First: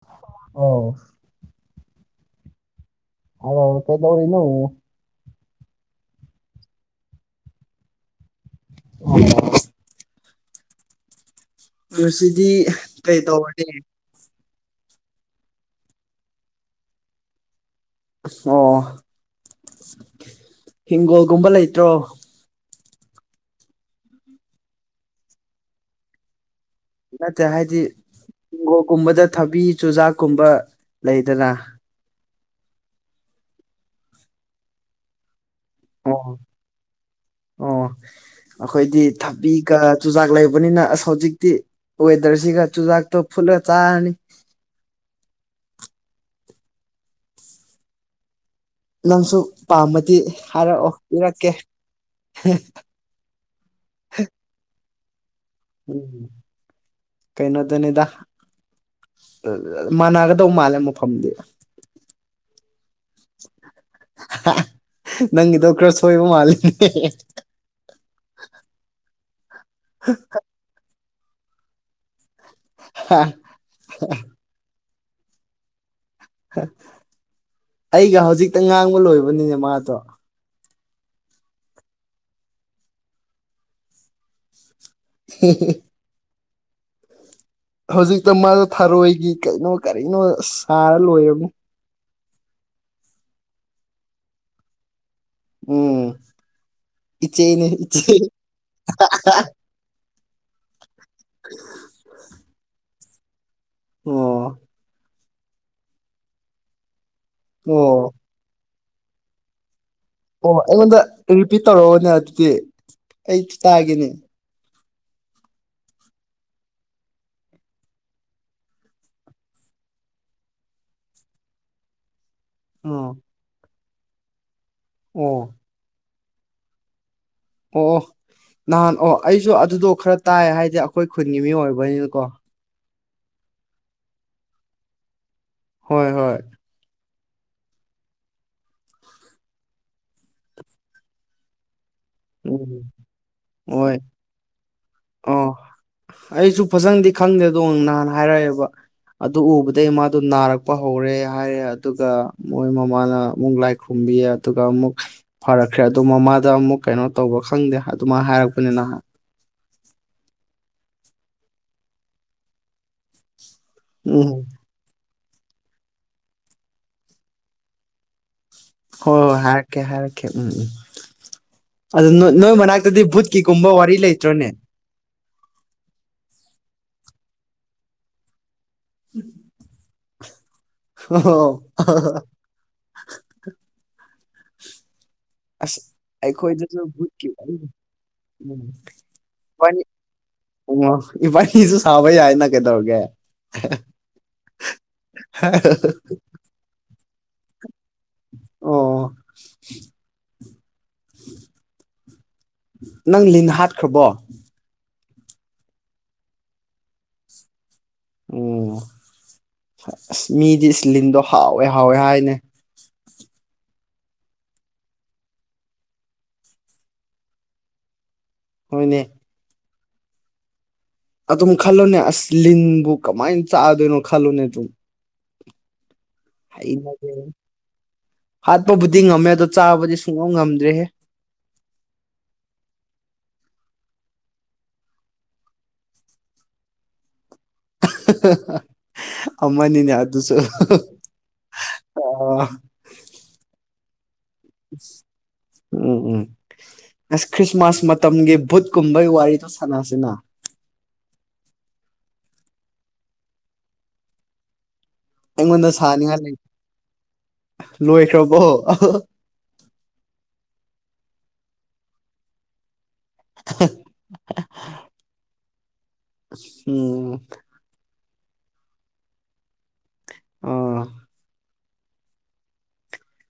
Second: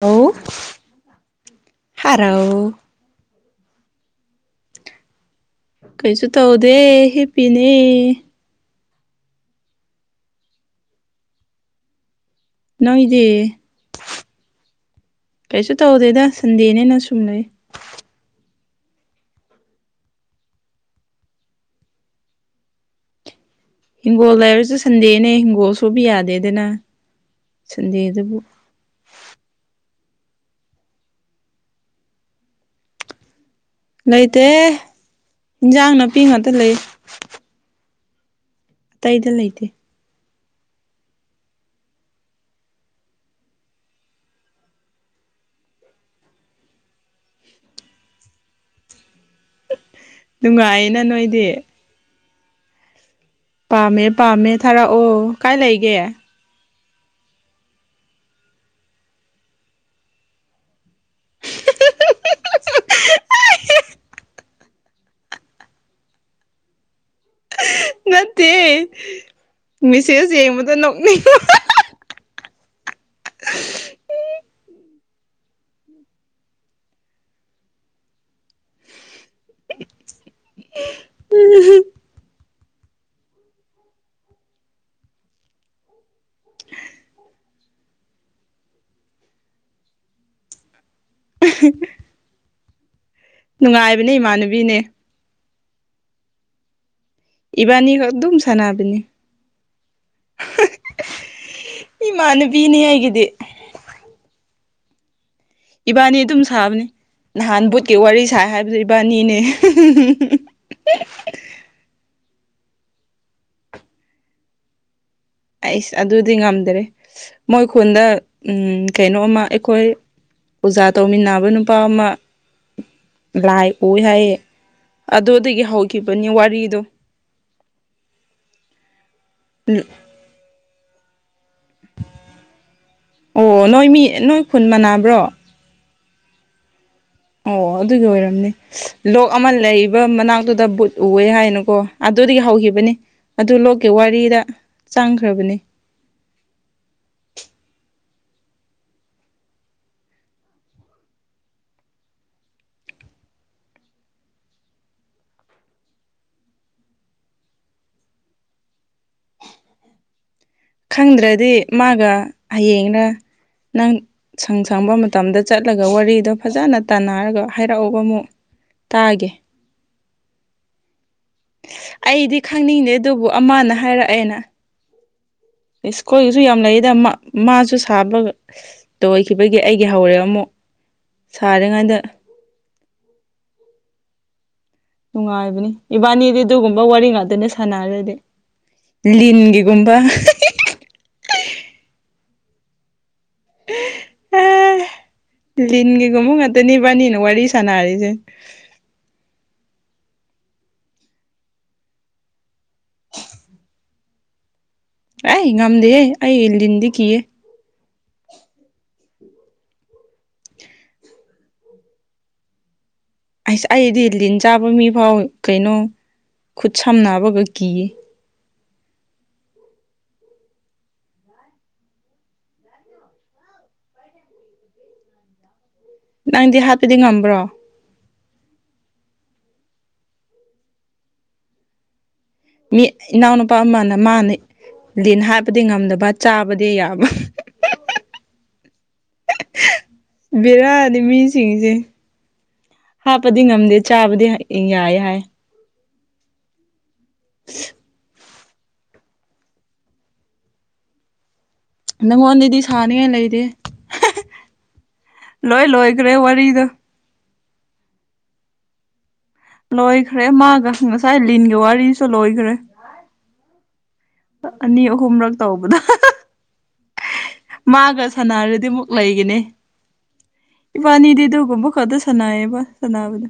Hello ꯑꯥꯎ ꯍꯔꯥꯎ hello ꯀꯩꯗꯧꯔꯤꯅꯣ ꯀꯩꯁꯨ ꯇꯧꯗꯦ ꯍꯤꯞꯄꯤꯅꯦ [unintelligible] ꯉꯁꯤꯗꯤ ꯀꯩ ꯅꯣꯏꯗꯤ ꯇꯧꯔꯒꯦ ꯀꯩꯁꯨ ꯇꯧꯗꯦꯗ ꯁꯟꯗꯦꯅꯤꯅ ꯁꯨꯝ ꯂꯩ ꯑꯁ ꯑꯣ ꯍꯤꯡꯒꯣꯜꯒꯨꯝꯕ ꯂꯩꯇ꯭ꯔꯣ ꯍꯤꯡꯒꯣꯜ ꯂꯥꯏꯔꯁꯨ ꯁꯟꯗꯦꯅꯦ ꯍꯤꯡꯒꯣꯜ ꯁꯨꯕ ꯌꯥꯗꯦꯗꯅ ꯅꯠꯇꯦ ꯍꯥꯏꯗꯤ ꯁꯟꯗꯦꯗꯕꯨ ꯍꯤꯡꯒꯣꯜꯀꯨꯝꯕꯗ ꯊꯕꯤ ꯆꯨꯖꯥꯛꯀꯨꯝꯕ ꯂꯩꯗꯅ ꯂꯩꯇꯦꯍꯦ ꯍꯤꯟꯖꯥꯡ ꯅꯥꯄꯤ ꯑꯣ ꯉꯥꯛꯇ ꯂꯩ ꯑꯣ ꯑꯈꯣꯏꯗꯤ ꯑꯇꯩꯗ ꯂꯩꯇꯦ ꯊꯕꯤꯒ ꯆꯨꯖꯥꯛ ꯂꯩꯕꯅꯤꯅ ꯑꯁ ꯍꯧꯖꯤꯛꯇꯤ ꯋꯦꯗꯔꯁꯤꯒ ꯆꯨꯖꯥꯛꯇꯣ ꯐꯨꯠꯂ ꯆꯥꯔꯅꯤ ꯅꯪꯁꯨ ꯄꯥꯝꯃꯗꯤ ꯍꯥꯏꯔꯛꯑꯣ ꯅꯨꯡꯉꯥꯏꯌꯦꯅ ꯅꯣꯏꯗꯤ ꯄꯤꯔꯛꯀꯦ ꯍꯦ ꯄꯥꯝꯃꯦ ꯄꯥꯝꯃꯦ ꯊꯥꯔꯛꯑꯣ ꯀꯥꯏ ꯂꯩꯒꯦ ꯎꯝ ꯀꯩꯅꯣꯗꯅꯤꯗ [unintelligible] ꯃꯥꯟꯅꯒꯗꯧ ꯃꯥꯜꯂꯦ ꯃꯐꯝꯗꯤ ꯑꯍꯥ ꯅꯪꯒꯤꯗꯣ ꯈꯔ ꯁꯣꯏꯕ ꯃꯥꯜꯂꯤꯅꯦ ꯍꯦ ꯍꯦ ꯅꯠꯇꯦ ꯃꯤꯁꯦꯁ ꯌꯦꯡꯕꯗ ꯅꯣꯛꯅꯤꯡ ꯍꯥ ꯍꯥ ꯍꯥ ꯍꯥ [unintelligible] ꯑꯩꯒ ꯍꯧꯖꯤꯛꯇ ꯉꯥꯡꯕ ꯂꯣꯏꯕꯅꯤꯅꯦ ꯃꯥꯗꯣ [unintelligible] ꯍꯦ ꯍꯦ ꯍꯧꯖꯤꯛꯇ ꯃꯥꯗꯣ ꯊꯔꯣꯏꯒꯤ ꯀꯩꯅꯣ ꯀꯔꯤꯅꯣ ꯑꯁ ꯁꯥꯔ ꯂꯣꯏꯔꯝꯅꯤ [unintelligible] ꯅꯨꯡꯉꯥꯏꯕꯅꯦ ꯏꯃꯥꯟꯅꯕꯤꯅꯦ ꯎꯝ ꯏꯆꯦꯅꯤ ꯏꯕꯥꯅꯤ ꯈꯛ ꯏꯆꯦ ꯑꯗꯨꯝ ꯍꯥ ꯍꯥ ꯍꯥ ꯏꯃꯥꯟꯅꯕꯤꯅꯦ ꯑꯩꯒꯤꯗꯤ ꯑꯣ ꯏꯕꯥꯅꯤ ꯑꯗꯨꯝ ꯁꯥꯕꯅꯦ ꯅꯍꯥꯟ ꯕꯨꯠꯀꯤ ꯑꯣ ꯋꯥꯔꯤ ꯁꯥꯥꯏ ꯍꯥꯏꯕꯗꯣ ꯏꯕꯥꯟꯅꯤꯅꯦ ꯍꯤ ꯍꯤ ꯑꯣ ꯑꯩꯉꯣꯟꯗ ꯔꯤꯄꯤꯠ ꯇꯧꯔꯑꯣꯅꯦ ꯑꯗꯨꯗꯤ ꯑꯩꯁꯨ ꯇꯥꯒꯦꯅꯦ ꯑꯩꯁ ꯑꯗꯨꯗꯤ ꯉꯝꯗ꯭ꯔꯦ ꯃꯣꯏ ꯈꯨꯟꯗ ꯎꯝ ꯀꯩꯅꯣꯝꯃ ꯑꯩꯈꯣꯏ ꯑꯣꯖꯥ ꯇꯧꯃꯤꯟꯅꯕ ꯅꯨꯄꯥ ꯑꯃ ꯑꯥ ꯂꯥꯏ ꯎꯏ ꯍꯥꯏꯌꯦ ꯑꯣ ꯑꯗꯨꯗꯒꯤ ꯍꯧꯈꯤꯕꯅꯤ ꯋꯥꯔꯤꯗꯣ ꯑꯣ ꯑꯣ ꯅꯍꯥꯟ ꯑꯣ ꯑꯩꯁꯨ ꯑꯗꯨꯗꯣ ꯈꯔ ꯇꯥꯏ ꯍꯥꯏꯗꯤ ꯑꯩꯈꯣꯏ ꯈꯨꯟꯒꯤ ꯃꯤ ꯑꯣꯏꯕꯩꯅꯤꯅꯀꯣ ꯑꯣ ꯅꯣꯏ ꯃꯤ ꯅꯣꯏ ꯈꯨꯟ ꯃꯟꯅꯕ꯭ꯔꯣ ꯍꯣꯏ ꯍꯣꯏ ꯑꯣ ꯑꯗꯨꯗꯣ ꯑꯣꯏꯔꯝꯅꯤ ꯂꯣꯛ ꯑꯃ ꯂꯩꯕ ꯃꯅꯥꯛꯇꯨꯗ ꯕꯨꯠ ꯎꯋꯦ ꯍꯥꯏꯅꯀꯣ ꯑꯗꯨꯗꯒꯤ ꯎꯝ ꯍꯧꯈꯤꯕꯅꯤ ꯑꯗꯨ ꯂꯣꯛꯀꯦ ꯍꯣꯏ ꯋꯥꯔꯤꯗ ꯑꯣ ꯆꯪꯈ꯭ꯔꯕꯅꯤ ꯑꯩꯁꯨ ꯐꯖꯅꯗꯤ ꯈꯪꯗꯦꯗꯣ ꯅꯍꯥꯟ ꯍꯥꯏꯔꯛꯑꯦꯕ ꯑꯗꯨ ꯎꯕꯗꯒꯤ ꯃꯥꯗꯣ ꯅꯥꯔꯛꯄ ꯍꯧꯔꯦ ꯍꯥꯏꯔꯦ ꯑꯗꯨꯒ ꯃꯣꯏ ꯃꯃꯥꯅ ꯑꯃꯨꯛ ꯂꯥꯏ ꯈꯨꯔꯨꯝꯕꯤꯌꯦ ꯑꯗꯨꯒ ꯑꯃꯨꯛ ꯐꯔꯛꯈ꯭ꯔꯦ ꯑꯗꯣ ꯃꯃꯥꯗ ꯑꯃꯨꯛ ꯀꯩꯅꯣ ꯇꯧꯕ ꯈꯪꯗꯦ ꯑꯗꯨꯃꯥꯏꯅ ꯍꯥꯏꯔꯛꯄꯅꯦ ꯅꯍꯥꯟ ꯈꯪꯗ꯭ꯔꯗꯤ ꯃꯥꯒ ꯍꯌꯦꯡꯂ ꯅꯪ ꯎꯝ ꯁꯪ ꯁꯪꯕ ꯃ ꯇꯝꯗ ꯆꯠꯂꯒ ꯋꯥꯔꯤꯗꯣ ꯐꯖꯅ ꯇꯥꯟꯅꯔꯒ ꯍꯥꯏꯔꯛꯎꯀꯣ ꯑꯃꯨꯛ ꯍꯣꯏ ꯇꯥꯒꯦ ꯍꯣꯏ ꯍꯥꯏꯔꯀꯦ ꯍꯥꯏꯔꯀꯦ ꯎꯝ ꯎꯝ ꯑꯗꯨ ꯑꯩꯗꯤ ꯅꯣꯏ ꯈꯪꯅꯤꯡꯗꯦ ꯃꯅꯥꯛꯇꯗꯤ ꯑꯗꯨꯕꯨ ꯕꯨꯠꯀꯤꯒꯨꯝꯕ ꯑꯃꯅ ꯋꯥꯔꯤ ꯂꯩꯇ꯭ꯔꯣꯅꯦ ꯁ꯭ꯀꯨꯜꯒꯤꯁꯨ ꯌꯥꯝ ꯂꯩꯌꯦꯗ ꯃꯥ ꯃꯥꯁꯨ ꯁꯥꯕꯒ ꯇꯧꯈꯤꯕꯒꯤ ꯑꯩꯒꯤ ꯍꯧꯔꯦ ꯑꯃꯨꯛ ꯑꯣ ꯁꯥꯔꯤꯉꯩꯗ ꯅꯨꯡꯉꯥꯏꯕꯅꯤ ꯑꯁ ꯏꯕꯥꯅꯤꯗꯤ ꯑꯗꯨꯒꯨꯝꯕ ꯑꯩꯈꯣꯏꯗꯁꯨ ꯋꯥꯔꯤ ꯚꯨꯠꯀꯤ ꯉꯥꯛꯇꯅꯦ ꯁꯥꯟꯅꯔꯗꯤ [unintelligible] ꯏꯕꯥꯅꯤ ꯂꯤꯟꯒꯤꯒꯨꯝꯕ ꯑꯣ ꯏꯕꯥꯅꯤꯁꯨ ꯁꯥꯕ ꯌꯥꯏꯅ ꯀꯩꯗꯧꯔꯒꯦ ꯍꯦ ꯍꯦ ꯂꯤꯟꯒꯤꯒꯨꯝꯕ ꯉꯥꯛꯇꯅꯤ ꯏꯕꯥꯅꯤꯅ ꯋꯥꯔꯤ ꯁꯥꯟꯅꯔꯤꯖꯦ ꯑꯣ ꯅꯪ ꯂꯤꯟ ꯍꯥꯠꯈ꯭ꯔꯕꯣ ꯑꯦ ꯉꯝꯗꯦꯍꯦ ꯑꯩ ꯂꯤꯟꯗꯤ ꯀꯤꯌꯦ ꯑꯣ ꯑꯁ ꯃꯤꯗꯤ ꯏꯁꯂꯤꯟꯗꯣ ꯍꯥꯎꯋꯦ ꯍꯥꯎꯋꯦ ꯍꯥꯏꯅꯦ ꯑꯁ ꯑꯩꯗꯤ ꯂꯤꯟ ꯆꯥꯕ ꯃꯤꯐꯥꯎ ꯀꯩꯅꯣ ꯈꯨꯠ ꯁꯝꯅꯕꯒ ꯀꯤꯌꯦ ꯍꯣꯏꯅꯦ ꯑꯗꯨꯝ ꯈꯜꯂꯣꯅꯦ ꯑꯁ ꯂꯤꯟꯕꯨ ꯀꯃꯥꯏꯅ ꯆꯥꯗꯣꯏꯅꯣ ꯈꯜꯂꯣꯅꯦ ꯑꯗꯨꯝ ꯅꯪꯗꯤ ꯍꯥꯠꯄꯗꯤ ꯍꯩꯅꯗꯦ ꯉꯝꯕ꯭ꯔꯣ ꯍꯥꯠꯄꯕꯨꯗꯤ ꯉꯝꯃꯦ ꯑꯗꯣ ꯆꯥꯕꯗꯤ ꯁꯨꯡꯉꯝ ꯉꯝꯗ꯭ꯔꯦꯍꯦ ꯃꯤ ꯏꯅꯥꯎꯅꯨꯄꯥ ꯑꯃꯅ ꯃꯥꯅ ꯂꯤꯟ ꯍꯥꯠꯄꯗꯤ ꯉꯝꯗꯕ ꯆꯥꯕꯗꯤ ꯌꯥꯕ [unintelligible] ꯑꯝꯃꯅꯤꯅꯦ ꯑꯗꯨꯨꯁꯨ ꯕꯦꯔꯥꯅꯤ [unintelligible] ꯃꯤꯁꯤꯡꯁꯦ ꯑꯥ ꯍꯥꯞꯄꯗꯤ ꯉꯝꯗꯦ ꯆꯥꯕꯗꯤ ꯍꯩ ꯌꯥꯏ ꯍꯥꯏ ꯎꯝ ꯎꯝ ꯑꯁ ꯈ꯭ꯔꯤꯁꯃꯥꯁ ꯃꯇꯝꯒꯤ ꯕꯨꯠꯀꯨꯝꯕꯒꯤ ꯋꯥꯔꯤꯗꯣ ꯁꯥꯟꯅꯁꯦꯅ ꯅꯪꯉꯣꯟꯗꯗꯤ ꯁꯥꯅꯤꯡꯉꯥꯏ ꯂꯩꯇꯦ ꯂꯣꯏ ꯑꯩꯉꯣꯟꯗ ꯂꯣꯏꯈ꯭ꯔꯦ ꯁꯥꯅꯤꯡꯉꯥꯏ ꯂꯩ ꯋꯥꯔꯤꯗꯣ ꯂꯣꯏꯈ꯭ꯔꯕꯣ ꯂꯣꯏꯈ꯭ꯔꯦ ꯃꯥꯒ ꯉꯁꯥꯏ ꯂꯤꯟꯒꯤ ꯋꯥꯔꯤꯁꯨ ꯂꯣꯏꯈ꯭ꯔꯦ ꯑꯅꯤ ꯑꯍꯨꯝꯔꯛ ꯇꯧꯕꯗ [unintelligible] ꯑꯁ ꯎꯝ ꯃꯥꯒ ꯁꯥꯟꯅꯔꯗꯤ ꯑꯃꯨꯛ ꯂꯩꯒꯅꯤ ꯑꯥ ꯏꯕꯥꯟꯅꯤꯗꯤ ꯑꯗꯨꯒꯨꯝꯕ ꯈꯛꯇ ꯁꯥꯟꯅꯩꯌꯦꯕ ꯁꯅꯥꯕꯗꯨ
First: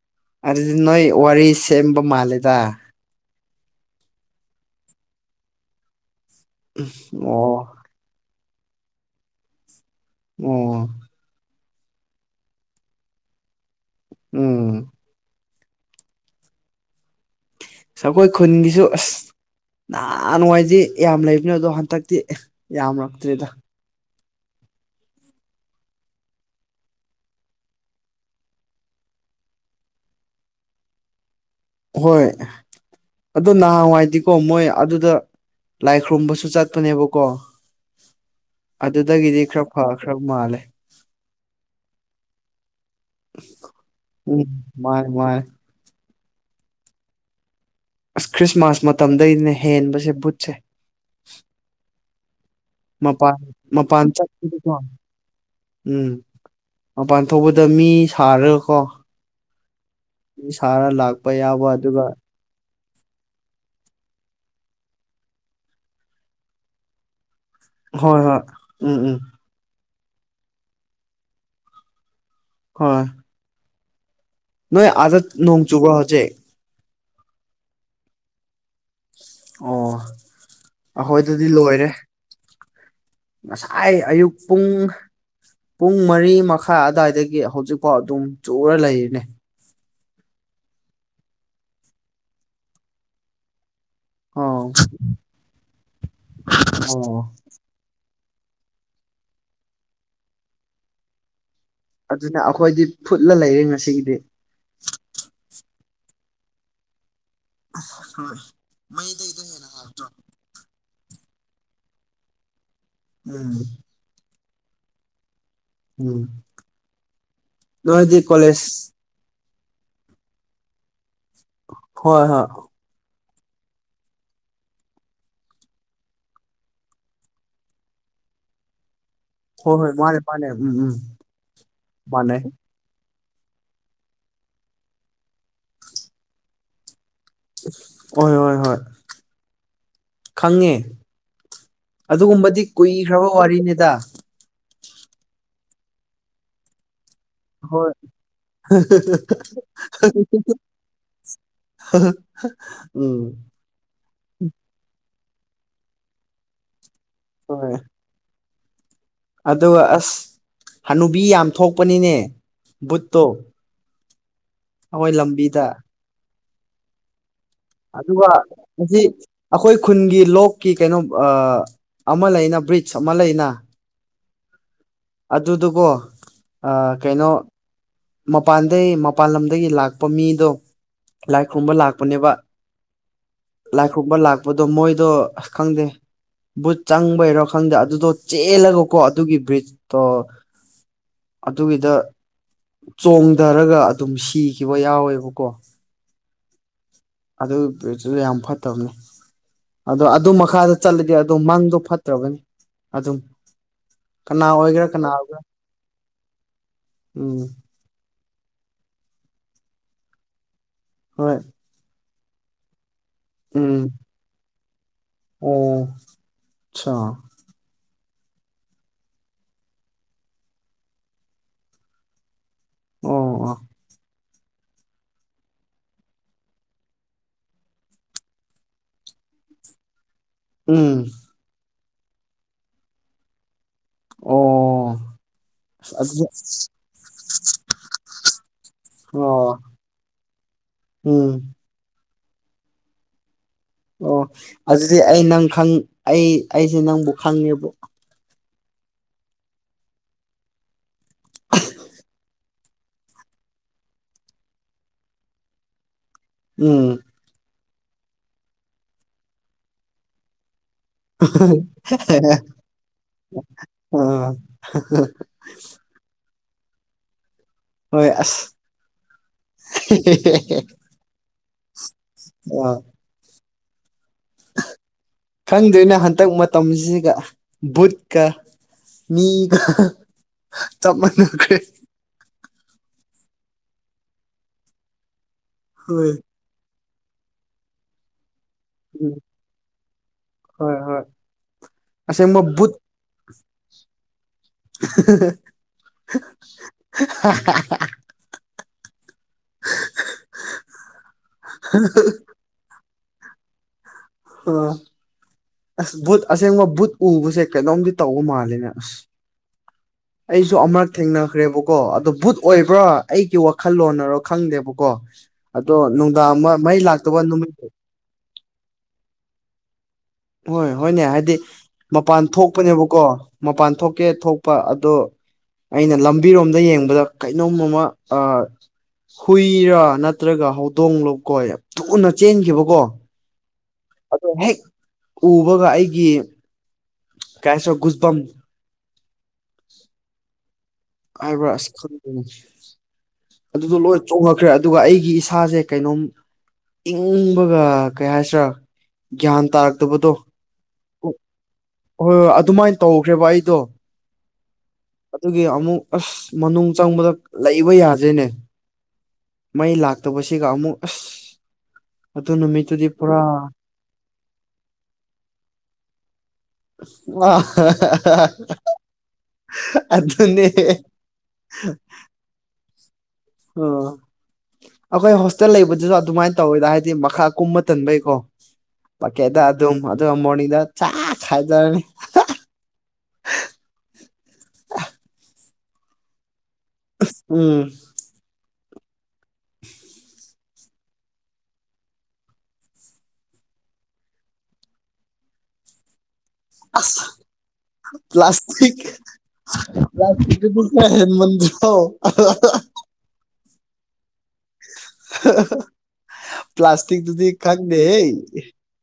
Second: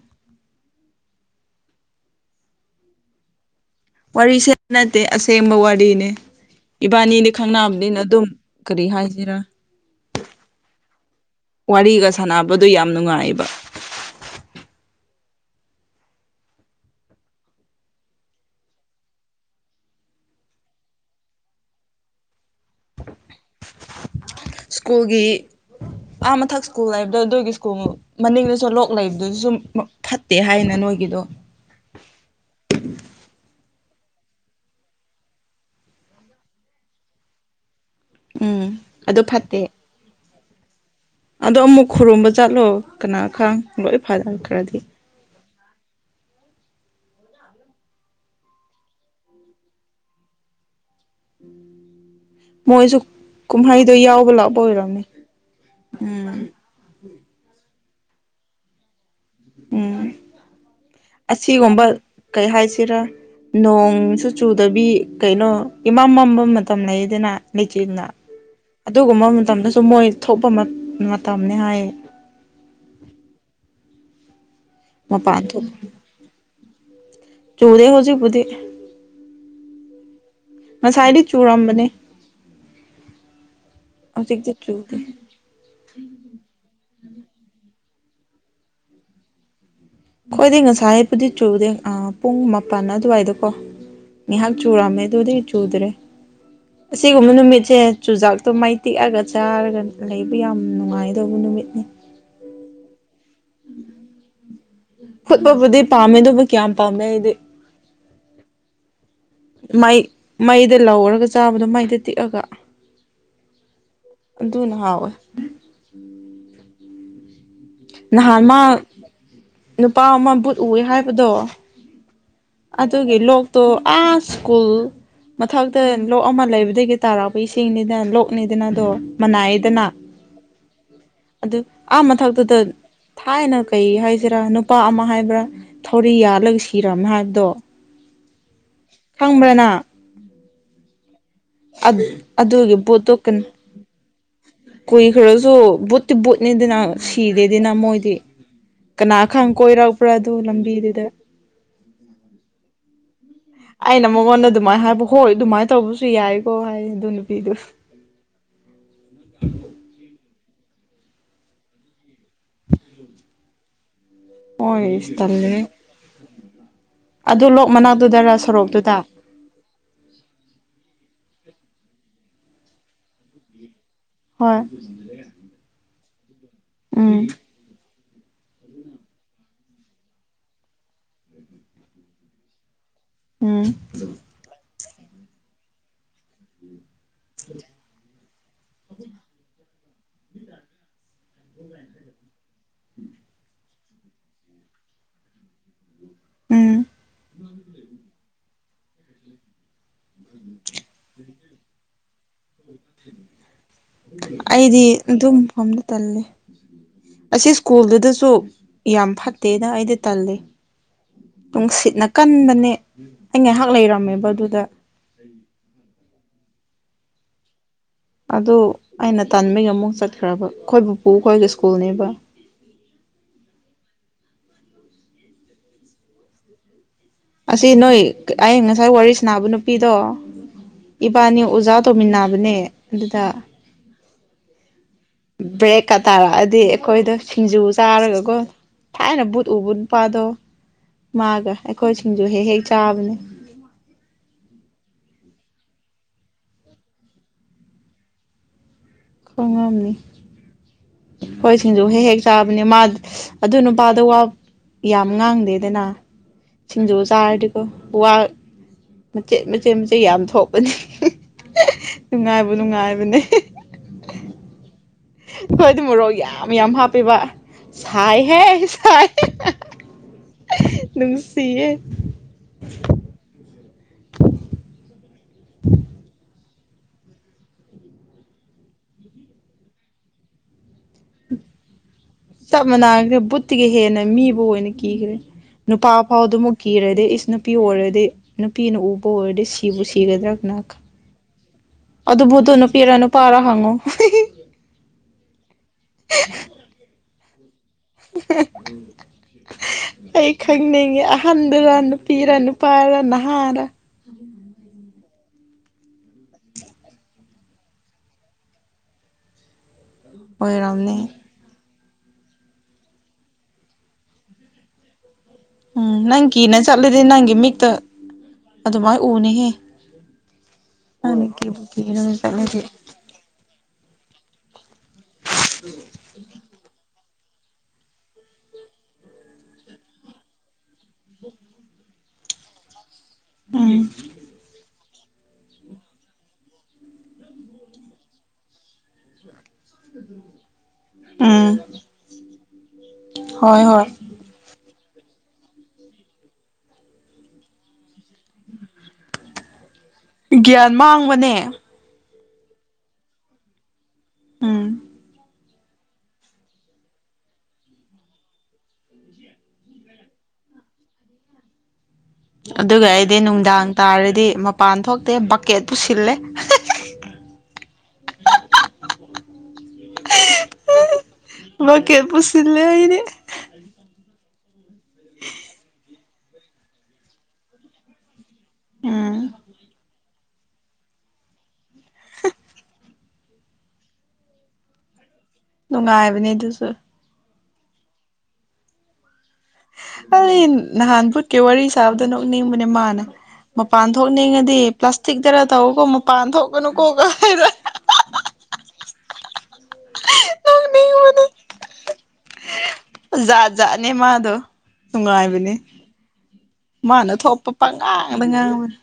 ꯑꯗꯨꯗꯤ ꯅꯣꯏ ꯋꯥꯔꯤ ꯁꯦꯝꯕ ꯃꯥꯜꯂꯦꯗ ꯋꯥꯔꯤ ꯁꯦꯝꯕ ꯅꯠꯇꯦ ꯑꯁꯦꯡꯕ ꯋꯥꯔꯤꯅꯦ ꯏꯕꯥꯟꯅꯤꯗꯤ ꯑꯣ ꯈꯪꯅꯝꯅꯤꯅ ꯑꯗꯨꯝ ꯀꯔꯤ ꯍꯥꯏꯁꯤꯔ ꯑꯣ ꯋꯥꯔꯤꯒ ꯁꯥꯟꯅꯕꯗꯨ ꯌꯥꯝ ꯅꯨꯡꯉꯥꯏꯕ ꯑꫭ ꯑꯈꯣꯏ ꯈꯨꯟꯒꯤꯁꯨ ꯑꯁ ꯅꯍꯥꯟꯋꯥꯏꯗꯤ ꯌꯥꯝ ꯂꯩꯕꯅꯦ ꯑꯗꯣ ꯍꯟꯗꯛꯇꯤ ꯌꯥꯝꯔꯛꯇ꯭ꯔꯦꯗ ꯁ꯭ꯀꯨꯜꯒꯤ ꯑꯥ ꯃꯊꯛ ꯁ꯭ꯀꯨꯜ ꯂꯩꯕꯗꯣ ꯑꯗꯨꯒꯤ ꯁ꯭ꯀꯨꯜ ꯃꯅꯤꯡꯗꯁꯨ ꯂꯣꯛ ꯂꯩꯕꯗꯨꯖꯨꯝ ‌ꯐꯠꯇꯦ ꯍꯥꯏꯅ ꯅꯣꯏꯒꯤꯗꯣ ꯍꯣꯏ ꯑꯗꯣ ꯅꯍꯥꯟꯋꯥꯏꯗꯤ ꯀꯣ ꯃꯣꯏ ꯑꯗꯨꯗ ꯂꯥꯏ ꯈꯨꯔꯨꯝꯕꯁꯨ ꯆꯠꯄꯅꯦꯕꯀꯣ ꯎꯝ ꯑꯗꯨ ꯑꯗꯨꯗꯒꯤꯗꯤ ꯐꯠꯇꯦ ꯈꯔ ꯐꯈ꯭ꯔꯕ ꯃꯥꯜꯂꯦ ꯑꯗꯣ ꯑꯃꯨꯛ ꯈꯨꯔꯨꯝꯕ ꯆꯠꯂꯣ ꯀꯅꯥ ꯈꯪ ꯂꯣꯏ ꯐꯈ꯭ꯔꯗꯤ ꯋꯥꯏ ꯑꯁ ꯈ꯭ꯔꯤꯁꯃꯥꯁ ꯃꯇꯝꯗꯩꯅꯦ ꯍꯦꯟꯕꯁꯦ ꯕꯨꯠꯁꯦ ꯃꯣꯏꯁꯨ ꯃꯄꯥꯟ ꯀꯨꯝꯍꯩꯗꯣ ꯃꯄꯥꯟ ꯌꯥꯎꯕ ꯂꯥꯛꯄ ꯆꯠꯄꯗꯀꯣ ꯑꯣꯏꯔꯝꯅꯤ ꯎꯝ ꯃꯄꯥꯟ ꯊꯣꯛꯄꯗ ꯃꯤ ꯁꯥꯔꯒꯀꯣ ꯎꯝ ꯃꯤ ꯁꯥꯔ ꯂꯥꯛꯄ ꯌꯥꯎꯕ ꯑꯁꯤꯒꯨꯝꯕ ꯑꯗꯨꯒ ꯀꯩ ꯍꯥꯏꯁꯤꯔ ꯅꯣꯡꯁꯨ ꯆꯨꯗꯕꯤ ꯀꯩꯅꯣ ꯏꯃꯝ ꯃꯝꯕ ꯃꯇꯝ ꯂꯩꯗꯅ ꯂꯩꯆꯤꯟꯅ ꯍꯣꯏ ꯍꯣꯏ ꯎꯝ ꯎꯝ ꯑꯗꯨꯒꯨꯝꯕ ꯃꯇꯝꯗꯁꯨ ꯃꯣꯏ ꯊꯣꯛꯄ [unintelligible] ꯃꯇꯝꯅꯦ ꯍꯥꯏꯌꯦ ꯍꯣꯏ ꯅꯣꯏ ꯑꯥꯗ ꯃꯄꯥꯟ ꯅꯣꯡ ꯊꯣꯛ ꯆꯨꯕ꯭ꯔꯣ ꯍꯧꯖꯤꯛ ꯆꯨꯗꯦ ꯍꯧꯖꯤꯛꯄꯨꯗꯤ ꯑꯣ ꯉꯁꯥꯏꯗꯤ ꯑꯈꯣꯏꯗꯗꯤ ꯆꯨꯔꯝꯕꯅꯦ ꯂꯣꯏꯔꯦ ꯉꯁꯥꯏ ꯑꯌꯨꯛ ꯍꯧꯖꯤꯛꯇꯤ ꯄꯨꯡ ꯆꯨꯗꯦ ꯄꯨꯡ ꯃꯔꯤ ꯃꯈꯥꯏ ꯑꯗ꯭ꯋꯥꯏꯗꯒꯤ ꯍꯧꯖꯤꯛꯐꯥꯎ ꯑꯗꯨꯝ ꯆꯨꯔ ꯂꯩꯔꯤꯅꯦ ꯈꫭꯏꯗꯤ ꯉꯁꯥꯏꯄꯨꯗꯤ ꯆꯨꯗꯦ ꯑꯥ ꯄꯨꯡ ꯃꯥꯄꯟ ꯑꯗ꯭ꯋꯥꯏꯗ ꯀꯣ ꯉꯤꯍꯥꯛ ꯑꯣ ꯆꯨꯔꯝꯃꯦ ꯑꯗꯨꯗꯩ ꯆꯨꯗ꯭ꯔꯦ ꯑꯣ ꯑꯁꯤꯒꯨꯝꯕ ꯅꯨꯃꯤꯠꯁꯦ ꯆꯨꯖꯥꯛꯇꯣ ꯃꯩ ꯇꯤꯛꯑꯒ ꯆꯥꯔꯒ ꯂꯩꯕ ꯌꯥꯝ ꯅꯨꯡꯉꯥꯏꯗꯧꯕ ꯅꯨꯃꯤꯠꯅꯤ ꯑꯗꯨꯅ ꯑꯈꯣꯏꯗꯤ ꯐꯨꯠꯂ ꯂꯩꯔꯦ ꯉꯁꯤꯒꯤꯗꯤ ꯐꯨꯠꯄꯕꯨꯗꯤ ꯄꯥꯝꯃꯦ ꯑꯗꯨꯕꯨ ꯀꯌꯥꯝ ꯄꯥꯝꯃꯦ ꯑꯩꯗꯤ ꯍꫭꯏ ꯃꯩꯗꯩ ꯑꯗꯨ ꯍꯦꯟꯅ ꯃꯩ ꯍꯥꯎꯇ‌꯭ꯔꫭ ꯃꯩꯗ ꯂꯧꯔꯒ ꯆꯥꯕꯗꯣ ꯃꯩꯗ ꯇꯤꯛꯑꯒ ꯎꯝ ꯑꯗꯨꯅ ꯍꯥꯎꯋꯦ ꯎꯝ ꯅꯣꯏꯗꯤ ꯅꯍꯥꯟ ꯃꯥ ꯀꯣꯂꯦꯖ ꯅꯨꯄꯥ ꯑꯃ ꯕꯨꯠ ꯎꯋꯦ ꯍꯥꯏꯕꯗꯣ ꯍꯣꯏ ꯍ ꯑꯗꯨꯒꯤ ꯂꯣꯛꯇꯣ ꯑꯥ ꯁ꯭ꯀꯨꯜ ꯃꯊꯛꯇ ꯂꯣꯛ ꯑꯃ ꯂꯩꯕꯗꯒꯤ ꯇꯥꯔꯛꯄ ꯏꯁꯤꯡꯅꯤꯗꯅ ꯂꯣꯛꯅꯤꯗꯅ ꯑꯗꯣ ꯍꯣꯏ ꯃꯅꯥꯏꯗꯅ ꯍꯣꯏ ꯃꯥꯅꯦ ꯃꯥꯅꯦ ꯎꯝ ꯎꯝ ꯑꯗꯨ ꯑꯥ ꯃꯥꯟꯅꯩ ꯃꯊꯛꯇꯨꯗ ꯊꯥꯏꯅ ꯀꯩ ꯍꯥꯏꯁꯤꯔꯥ ꯅꯨꯄꯥ ꯑꯃ ꯍꯥꯏꯕ꯭ꯔꯥ ꯊꯧꯔꯤ ꯌꯥꯜꯂꯒ ꯁꯤꯔꯝꯃꯦ ꯍꯥꯏꯕꯗꯣ꯫ ꯑꯁ ꯍꯣꯏ ꯍꯣꯏ ꯍꯣꯏ ꯈꯪꯕ꯭ꯔꯥ ꯅꯪ ꯈꯪꯉꯦ ꯑꯗꯨꯒꯨꯝꯕꯗꯤ ꯑꯗꯨꯒꯤ ꯀꯨꯏꯈ꯭ꯔꯕ ꯋꯥꯔꯤꯅꯤꯗ꯫ ꯀꯨꯏ ꯈꯔꯁꯨ ꯕꯨꯠꯇꯤ ꯕꯨꯠꯅꯦꯗꯅꯥ꯫ ꯁꯤꯗꯦꯗꯤꯅ ꯍꯣꯏ ꯃꯣꯏꯗꯤ ꯀꯅꯥ ꯈꯪ ꯀꯣꯏꯔꯛꯄ꯭ꯔꯥ ꯑꯗꯨ ꯂꯝꯕꯤꯗꯨꯗ꯫ ꯎꯝ ꯑꯩꯅ ꯃꯉꯣꯟꯗ ꯑꯗꯨꯃꯥꯏꯅ ꯍꯥꯏꯕ ꯍꯣꯏ ꯑꯗꯨꯃꯥꯏꯅ ꯇꯧꯕꯁꯨ ꯌꯥꯏꯀꯣ ꯍꯥꯏ ꯑꯗꯨ ꯅꯨꯄꯤꯗꯨ ꯍꯣꯏ ꯑꯗꯨꯒ ꯑꯁ ꯍꯅꯨꯕꯤ ꯌꯥꯝ ꯊꯣꯛꯄꯅꯤꯅꯦ ꯕꯨꯠꯇꯣ꯫ ꯍꯣꯏ ꯑꯩꯈꯣꯏ ꯏꯁ ꯇꯜꯂꯦꯍꯦ ꯂꯝꯕꯤꯗ ꯑꯗꯨ ꯂꯣꯛ ꯑꯗꯨꯒ ꯃꯅꯥꯛꯇꯨꯗꯔꯥ ꯁꯣꯔꯣꯛꯇꯨꯗ ꯉꯁꯤ ꯑꯩꯈꯣꯏ ꯈꯨꯟꯒꯤ ꯂꯣꯛꯀꯤ ꯀꯩꯅꯣ ꯑ ꯑꯃ ꯂꯩꯅ ꯕ꯭ꯔꯤꯖ ꯑꯃ ꯂꯩꯅ ꯍꯣꯏ ꯑꯗꯨꯗꯨꯀꯣ ꯑꯥ ꯎꯝ ꯀꯩꯅꯣ ꯃꯄꯥꯟꯗꯩ ꯃꯄꯥꯟꯗꯒꯤ ꯃꯄꯥꯟ ꯂꯝꯗꯒꯤ ꯂꯥꯛꯄ ꯃꯤꯗꯣ ꯂꯥꯏ ꯈꯨꯔꯨꯝꯕ ꯂꯥꯛꯄꯅꯦꯕ꯫ ꯎꯝ ꯂꯥꯏ ꯈꯨꯔꯨꯝꯕ ꯂꯥꯛꯄꯗꯣ ꯃꯣꯏꯗꯣ ꯑꯁ ꯈꯪꯗꯦ ꯕꯨꯠ ꯆꯪꯕꯩꯔꯣ ꯈꯪꯗꯦ ꯑꯗꯨꯗꯣ ꯆꯦꯜꯂꯒꯀꯣ ꯑꯗꯨꯒꯤ ꯕ꯭ꯔꯤꯖꯇꯣ ꯑꯗꯨꯒꯤꯗ ꯆꯣꯡꯊꯔꯒ ꯑꯗꯨꯝ ꯁꯤꯈꯤꯕ ꯌꯥꯎꯋꯦꯕꯀꯣ꯫ ꯎꯝ ꯑꯗꯨ ꯕꯨꯠꯁꯨ ꯌꯥꯝ ꯐꯠꯇꯕꯅꯦ꯫ ꯑꯗꯣ ꯑꯗꯨ ꯃꯈꯥꯗ ꯆꯠꯂꯗꯤ ꯑꯗꯣ ꯃꯪꯗꯣ ꯐꯠꯇ꯭ꯔꯒꯅꯤ ꯑꯗꯨꯝ ꯀꯅꯥ ꯑꯩꯗꯤ ꯑꯣꯏꯒꯦꯔꯥ ꯀꯅꯥ ꯑꯗꯨ ꯑꯣꯏꯒꯦꯔꯥ ꯃꯐꯝꯗꯣ ꯇꯜꯂꯦ ꯎꯝ ꯑꯁꯤ ꯁ꯭ꯀꯨꯜꯗꯨꯗꯁꯨ ꯌꯥꯝ ꯐꯠꯇꯦꯗ ꯑꯩꯗꯤ ꯇꯜꯂꯦ꯫ ꯍꯣꯏ ꯅꯨꯡꯁꯤꯠꯅ ꯀꯟꯕꯅꯦ ꯑꯩ ꯉꯥꯏꯍꯥꯛ ꯎꯝ ꯂꯩꯔꯝꯃꯦꯕ ꯑꯗꯨꯗ ꯑꯣ ꯆꯥ ꯑꯗꯨ ꯑꯩꯅ ꯇꯟꯥꯟꯕꯒꯤ ꯑꯃꯨꯛ ꯆꯠꯈ꯭ꯔꯕ ꯑꯩꯈꯣꯏ ꯄꯨꯄꯨꯈꯣꯏꯒꯤ ꯁ꯭ꯀꯨꯜꯅꯦꯕ꯫ ꯑꯣ ꯑꯣ ꯎꯝ [inaudible] ꯑꯁꯤ ꯅꯣꯏ ꯑꯩ ꯉꯁꯥꯏ ꯋꯥꯔꯤ ꯁꯥꯅꯕ ꯅꯨꯄꯤꯗꯣ ꯎꯝ ꯏꯕꯥꯟꯅꯤ ꯑꯣꯖꯥ ꯇꯨꯃꯤꯟꯅꯕꯅꯦ ꯑꯗꯨꯗ ꯑꯣ ꯕ꯭ꯔꯦꯛꯀ ꯑꯗꯨꯗꯤ ꯇꯥꯔꯛꯑꯗꯤ ꯑꯩꯈꯣꯏꯗꯣ ꯁꯤꯡꯖꯨ ꯆꯥꯔꯒꯀꯣ ꯊꯥꯏꯅ ꯕꯨꯠ ꯑꯣ ꯎꯕ ꯅꯨꯄꯥꯥꯗꯣ ꯎꯝ ꯃꯥꯒ ꯑꯩꯈꯣꯏ ꯁꯤꯡꯖꯨ ꯍꯦꯛ ꯍꯦꯛ ꯆꯥꯕꯅꯦ꯫ ꯑꯣ ꯑꯗꯨꯗꯤ ꯑꯩ ꯅꯪ ꯈꯪ ꯑꯩ ꯑꯩꯁꯦ ꯅꯪꯕꯨ ꯈꯪꯉꯦꯕꯣ꯫ ꯈꯪꯉꯝꯅꯤ ꯍꯣꯏ ꯁꯤꯡꯖꯨ ꯍꯦꯛ ꯍꯦꯛ ꯆꯥꯕꯅꯦ ꯃꯥ ꯑꯗꯨ ꯅꯨꯄꯥꯗꯣ ꯌꯥꯝ ꯉꯥꯡꯗꯦꯗꯅ꯫ ꯎꯝ ꯁꯤꯡꯖꯨ ꯆꯥꯔꯗꯤꯀꯣ ꯋꯥ ꯃꯆꯦꯠ ꯃꯆꯦꯠ ꯃꯆꯦꯠ ꯌꯥꯝ ꯊꯣꯛ ꯄꯅꯤ ꯅꯨꯡꯉꯥꯏꯕꯨ ꯅꯨꯡꯉꯥꯏꯕꯅꯦ ꯑ ꯑꯩꯈꯣꯏꯗꯤ ꯃꯣꯔꯣꯛ ꯌꯥꯝ ꯌꯥꯝ ꯍꯥꯞꯄꯦꯕ ꯍꯣꯏ ꯁꯥꯏ ꯍꯦ ꯑꯁ ꯁꯥꯏꯍꯦ ꯅꯨꯡꯁꯤꯍꯦ꯫ ꯑꯥ ꯈꯪꯗ꯭ꯔ‌ꯦꯅ‌ꯦ ꯍꯟꯇꯛ ꯃꯇꯝꯁꯤꯒ ꯕꯨꯠꯀ ꯃꯤꯒ ꯆꯞ ꯃꯥꯟꯅꯈ꯭ꯔꯦ ꯆꯞ ꯃꯥꯟꯅꯥꯈ꯭ꯔꯦ ꯕꯨꯠꯇꯒꯤ ꯍꯦꯟꯅ ꯃꯤꯕꯨ ꯑꯣꯏꯅ ꯀꯤꯈ꯭ꯔꯦ ꯅꯨꯄꯥ ꯍꯣꯏ ꯐꯥꯎꯗꯨꯃꯨꯛ ꯀꯤꯔꯗꯤ ꯏꯁ ꯅꯨꯄꯤ ꯑꯣꯏꯔꯗꯤ ꯅꯨꯄꯤꯅ ꯎꯕ ꯎꯝ ꯑꯣꯏꯔꯗꯤ ꯁꯤꯕꯨ ꯁꯤꯒꯗ꯭ꯔꯥꯅ ꯀꯅꯥ ꯍꯣꯏ ꯈꯪ ꯍꯣꯏ ꯑꯗꯨ ꯑꯁꯦꯡꯕ ꯕꯨꯠꯗꯣ ꯚꯨꯠ ꯅꯨꯄꯤꯔ ꯅꯨꯞ ꯄꯔꯥ ꯍꯪꯉꯣ [unintelligible] [unintelligible] ꯑꯩ ꯈꯪꯅꯤꯡꯉꯦ ꯑꯍꯟꯕꯗ ꯅꯨꯄꯤꯔ ꯅꯨꯞ ꯄꯔ ꯅꯥꯍꯔ ꯑꯣ ꯑꯁ ꯕꯨꯠ ꯑꯁꯦꯡꯕ ꯕꯨꯠ ꯎꯕꯁꯦ ꯀꯩꯅꯣꯝꯗꯤ ꯇꯧꯕ ꯃꯥꯜꯂꯤꯅꯦ ꯑꯁ ꯑꯩꯁꯨ ꯑꯃꯨꯔꯛ ꯑꯣꯏꯔꯝꯅꯤ ꯊꯦꯡꯅ ꯈ꯭ꯔꯦꯕꯀꯣ ꯑꯗꯣ ꯕꯨꯠ ꯑꯣꯏꯕ꯭ꯔꯥ ꯑꯩꯒꯤ ꯋꯥꯈꯜꯂꯣꯟꯅꯔꯣ ꯈꯪꯗꯦꯕꯀꯣ ꯑꯗꯣ ꯎꯝ ꯅꯪ ꯅꯨꯡꯗꯥꯡ ꯑꯃ ꯀꯤꯅ ꯃꯩ ꯆꯠꯂꯗꯤ ꯂꯥꯛꯇꯕ ꯅꯪꯒꯤ ꯅꯨꯃꯤꯠ ꯃꯤꯛꯇ ꯑꯗꯨꯃꯥꯏꯅ ꯎꯅꯤꯍꯦ ꯍꯣꯏ ꯍꯣꯏꯅꯦ ꯅꯪꯅ ꯍꯥꯏꯗꯤ ꯀꯤꯕꯨ ꯀꯤꯔꯒ ꯃꯄꯥꯟ ꯆꯠꯂꯗꯤ ꯊꯣꯛꯄꯅꯦꯕꯀꯣ ꯃꯄꯥꯟ ꯊꯣꯛꯀꯦ ꯊꯣꯛꯄ ꯑꯗꯣ ꯑꯩꯅ ꯂꯝꯕꯤꯔꯣꯝꯗ ꯌꯦꯡꯕꯗ ꯀꯩꯅꯣꯝ ꯑꯃ ꯑꯥ ꯍꯨꯏꯔ ꯅꯠ ꯅꯠꯇ꯭ꯔꯒ ꯍꯧꯗꯣꯡ ꯂ‌ꯣꯀꯣ ꯌꯥꯝ ꯊꯨꯅ ꯆꯦꯟꯈꯤꯕꯀꯣ ꯎꯝ ꯑꯗꯣ ꯍꯦꯛ ꯎꯕꯒ ꯑꯩꯒꯤ ꯀꯩ ꯍꯥꯏꯁꯤꯔ ꯒꯨꯁꯕꯝ [inaudible] ꯍꯥꯏꯕ꯭ꯔꯥ ꯎꯝ ꯑꯁ ꯈꯪꯗꯦꯅꯦ ꯍꯣꯏ ꯍꯣꯏ ꯑꯗꯨꯗꯣꯂꯣꯏ ꯆꯣꯡꯉꯛꯈ꯭ꯔꯦ ꯑꯗꯨꯒ ꯑꯩꯒꯤ ꯏꯁꯥꯖꯦ ꯀꯩꯅꯣꯝ ꯏꯪꯕꯒ ꯀꯩ ꯍꯥꯏꯁꯤꯔꯥ ꯒ꯭ꯌꯥꯟ ꯇꯥꯔꯛꯇꯕꯗꯣ ꯒ꯭ꯌꯥꯟ ꯃꯥꯡꯕꯅꯦ ꯍꯣꯏ ꯍꯣꯏ ꯑꯗꯨꯃꯥꯏꯟ ꯇꯧꯈ꯭ꯔꯦꯕ ꯑꯩꯗꯣ ꯎꯝ ꯑꯗꯨꯒꯤ ꯑꯃꯨꯛ ꯑꯁ ꯃꯅꯨꯡ ꯆꯪꯕꯗ ꯂꯩꯕ ꯌꯥꯗ꯭ꯔꯦꯅꯦ ꯃꯩ ꯂꯥꯛꯇꯕꯁꯤꯒ ꯑꯃꯨꯛ ꯑꯁ ꯑꯗꯨ ꯑꯗꯨꯒ ꯅꯨꯃꯤꯠꯇꯨꯗꯤ ꯑꯩꯗꯤ ꯄꯨꯔꯥ ꯅꯨꯡꯗꯥꯡ ꯇꯥꯔꯗꯤ ꯃꯄꯥꯟ ꯊꯣꯛꯇꯦ ꯕꯛꯀꯦꯠ ꯄꯨꯁꯤꯜꯂꯦ ꯑꯍꯥꯍꯥꯍꯥ ꯑꯗꯨꯅꯦ ꯂꯣꯀꯦꯠ ꯄꯨꯁꯤꯂꯦ ꯑꯩꯗꯤ ꯑꯥ ꯑꯈꯣꯏ ꯍꯣꯁꯇꯦꯜ ꯂꯩꯕꯗꯨꯗ ꯑꯗꯨꯃꯥꯏꯅ ꯇꯧꯋꯦꯗ ꯍꯥꯏꯗꯤ ꯃꯈꯥ ꯀꯨꯝꯕ ꯇꯟꯕꯩꯀꯣ ꯎꯝ ꯕꯥꯀꯦꯠꯇ ꯑꯗꯨꯝ ꯑꯗꯨꯒ ꯃꯣꯔꯅꯤꯗ ꯆꯥꯛ ꯈꯥꯏꯖꯔꯅꯤ ꯅꯨꯡꯉꯥꯏꯕꯅꯦ ꯑꯗꯨꯖꯨ ꯑꯁ ꯎꯪ ꯑꯩ ꯅꯍꯥꯟ ꯕꯨꯨꯠꯀꯤ ꯋꯥꯔꯤ ꯁꯥꯕꯗ‌ꯣ ꯅꯣꯛꯅꯤꯡꯕꯅꯦ ꯃꯥꯟ ꯃꯄꯥꯟ ꯊꯣꯛꯅꯤꯡꯉꯥꯗꯤ ꯄ꯭ꯂꯥꯁꯇꯤꯛꯇꯔ ꯇꯧꯀꯣ ꯃꯄꯥꯟ ꯊꯣꯛꯀꯅꯨꯀꯣ ꯑꯁ ꯒ ꯍꯥꯏꯔ ꯄ꯭ꯂꯥꯁꯇꯤꯛ ꯄ꯭ꯂꯥꯁꯇꯤꯛꯇꯨꯗꯤ ꯈꯔ ꯅꯣꯛꯅꯤꯡꯕꯅꯦ ꯍꯦꯟꯃꯟꯗ꯭ꯔꯣ ꯍꯥꯍꯥ ꯖꯥꯠ ꯖꯥꯠꯅꯦ ꯃꯥꯗꯣ ꯅꯨꯡꯉꯥꯏꯕꯅꯦ ꯃꯥꯅ ꯄ꯭ꯂꯥꯁꯇꯤꯛꯇꯨꯗꯤ ꯊꯣꯛꯄ ꯈꯪꯗꯦꯍꯦ ꯄꯪꯉꯥꯡꯗ ꯉꯥꯡꯕꯅꯦ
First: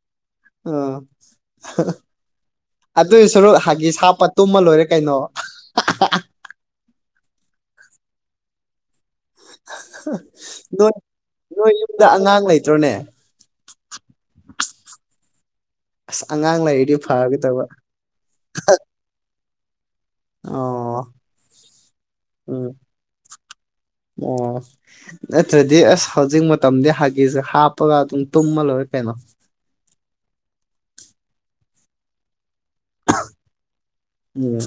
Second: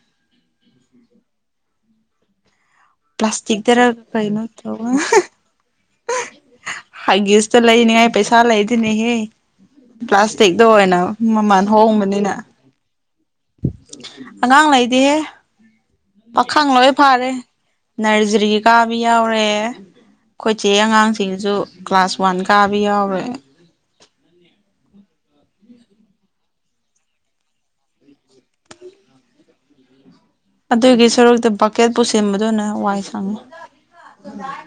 ꯑꯥ ꯑꯍꯥ ꯑꯗꯨꯏ ꯁꯔꯨꯛ ꯄ꯭ꯂꯥꯁꯇꯤꯛꯇꯔ ꯍꯥꯒꯤꯁ ꯍꯥꯞꯄ ꯇꯨꯝꯃ ꯂꯣꯏꯔꯦ ꯀꯩꯅꯣ [unintelligible] ꯍꯥꯒꯤꯁꯇ ꯂꯩꯅꯤꯉꯥꯏ ꯄꯩꯁꯥ ꯂꯩꯗꯅꯦꯍꯦ ꯄ꯭ꯂꯥꯁꯇꯤꯛꯗ ꯑꯣꯏꯅ ꯃꯃꯟ ꯍꯣꯡꯕꯅꯤꯅ ꯇ꯭ꯔꯣꯅꯦ ꯑꯉꯥꯡ ꯂꯩꯗꯤꯍꯦ ꯑꯁ ꯑꯉꯥꯡ ꯄꯥꯈꯪ ꯂꯣꯏ ꯂꯩꯔꯗꯤ ꯐꯥꯔꯦ ꯐꯒꯗꯕ ꯅ꯭ꯔꯖꯔꯤ ꯀꯥ ꯃꯤ ꯌꯥꯎꯔꯦ ꯈꯣꯏ ꯆꯦ ꯑꯣ ꯑꯉꯥꯡꯁꯤꯡꯁꯨ ꯀ꯭ꯂꯥꯁ ꯋꯥꯟ ꯎꯝ ꯀꯥꯕ ꯌꯥꯎꯔꯦ꯫ ꯑꯣ ꯅꯠꯇ꯭ꯔꯗꯤ ꯑꯁ ꯍꯧꯖꯤꯛ ꯃꯇꯝꯗꯤ ꯍꯥꯒꯤꯁ ꯍꯥꯞꯄꯒ ꯑꯗꯨꯝ ꯇꯨꯝꯃ ꯂꯣꯏꯔꯦ ꯀꯩꯅꯣ ꯑꯗꯨꯒꯤ ꯁꯔꯨꯛꯇ ꯕꯛꯀꯦꯠ ꯄꯨꯁꯤꯝꯕꯗꯨꯅ ꯋꯥꯏ ꯁꯪꯉꯦ ꯎꯝ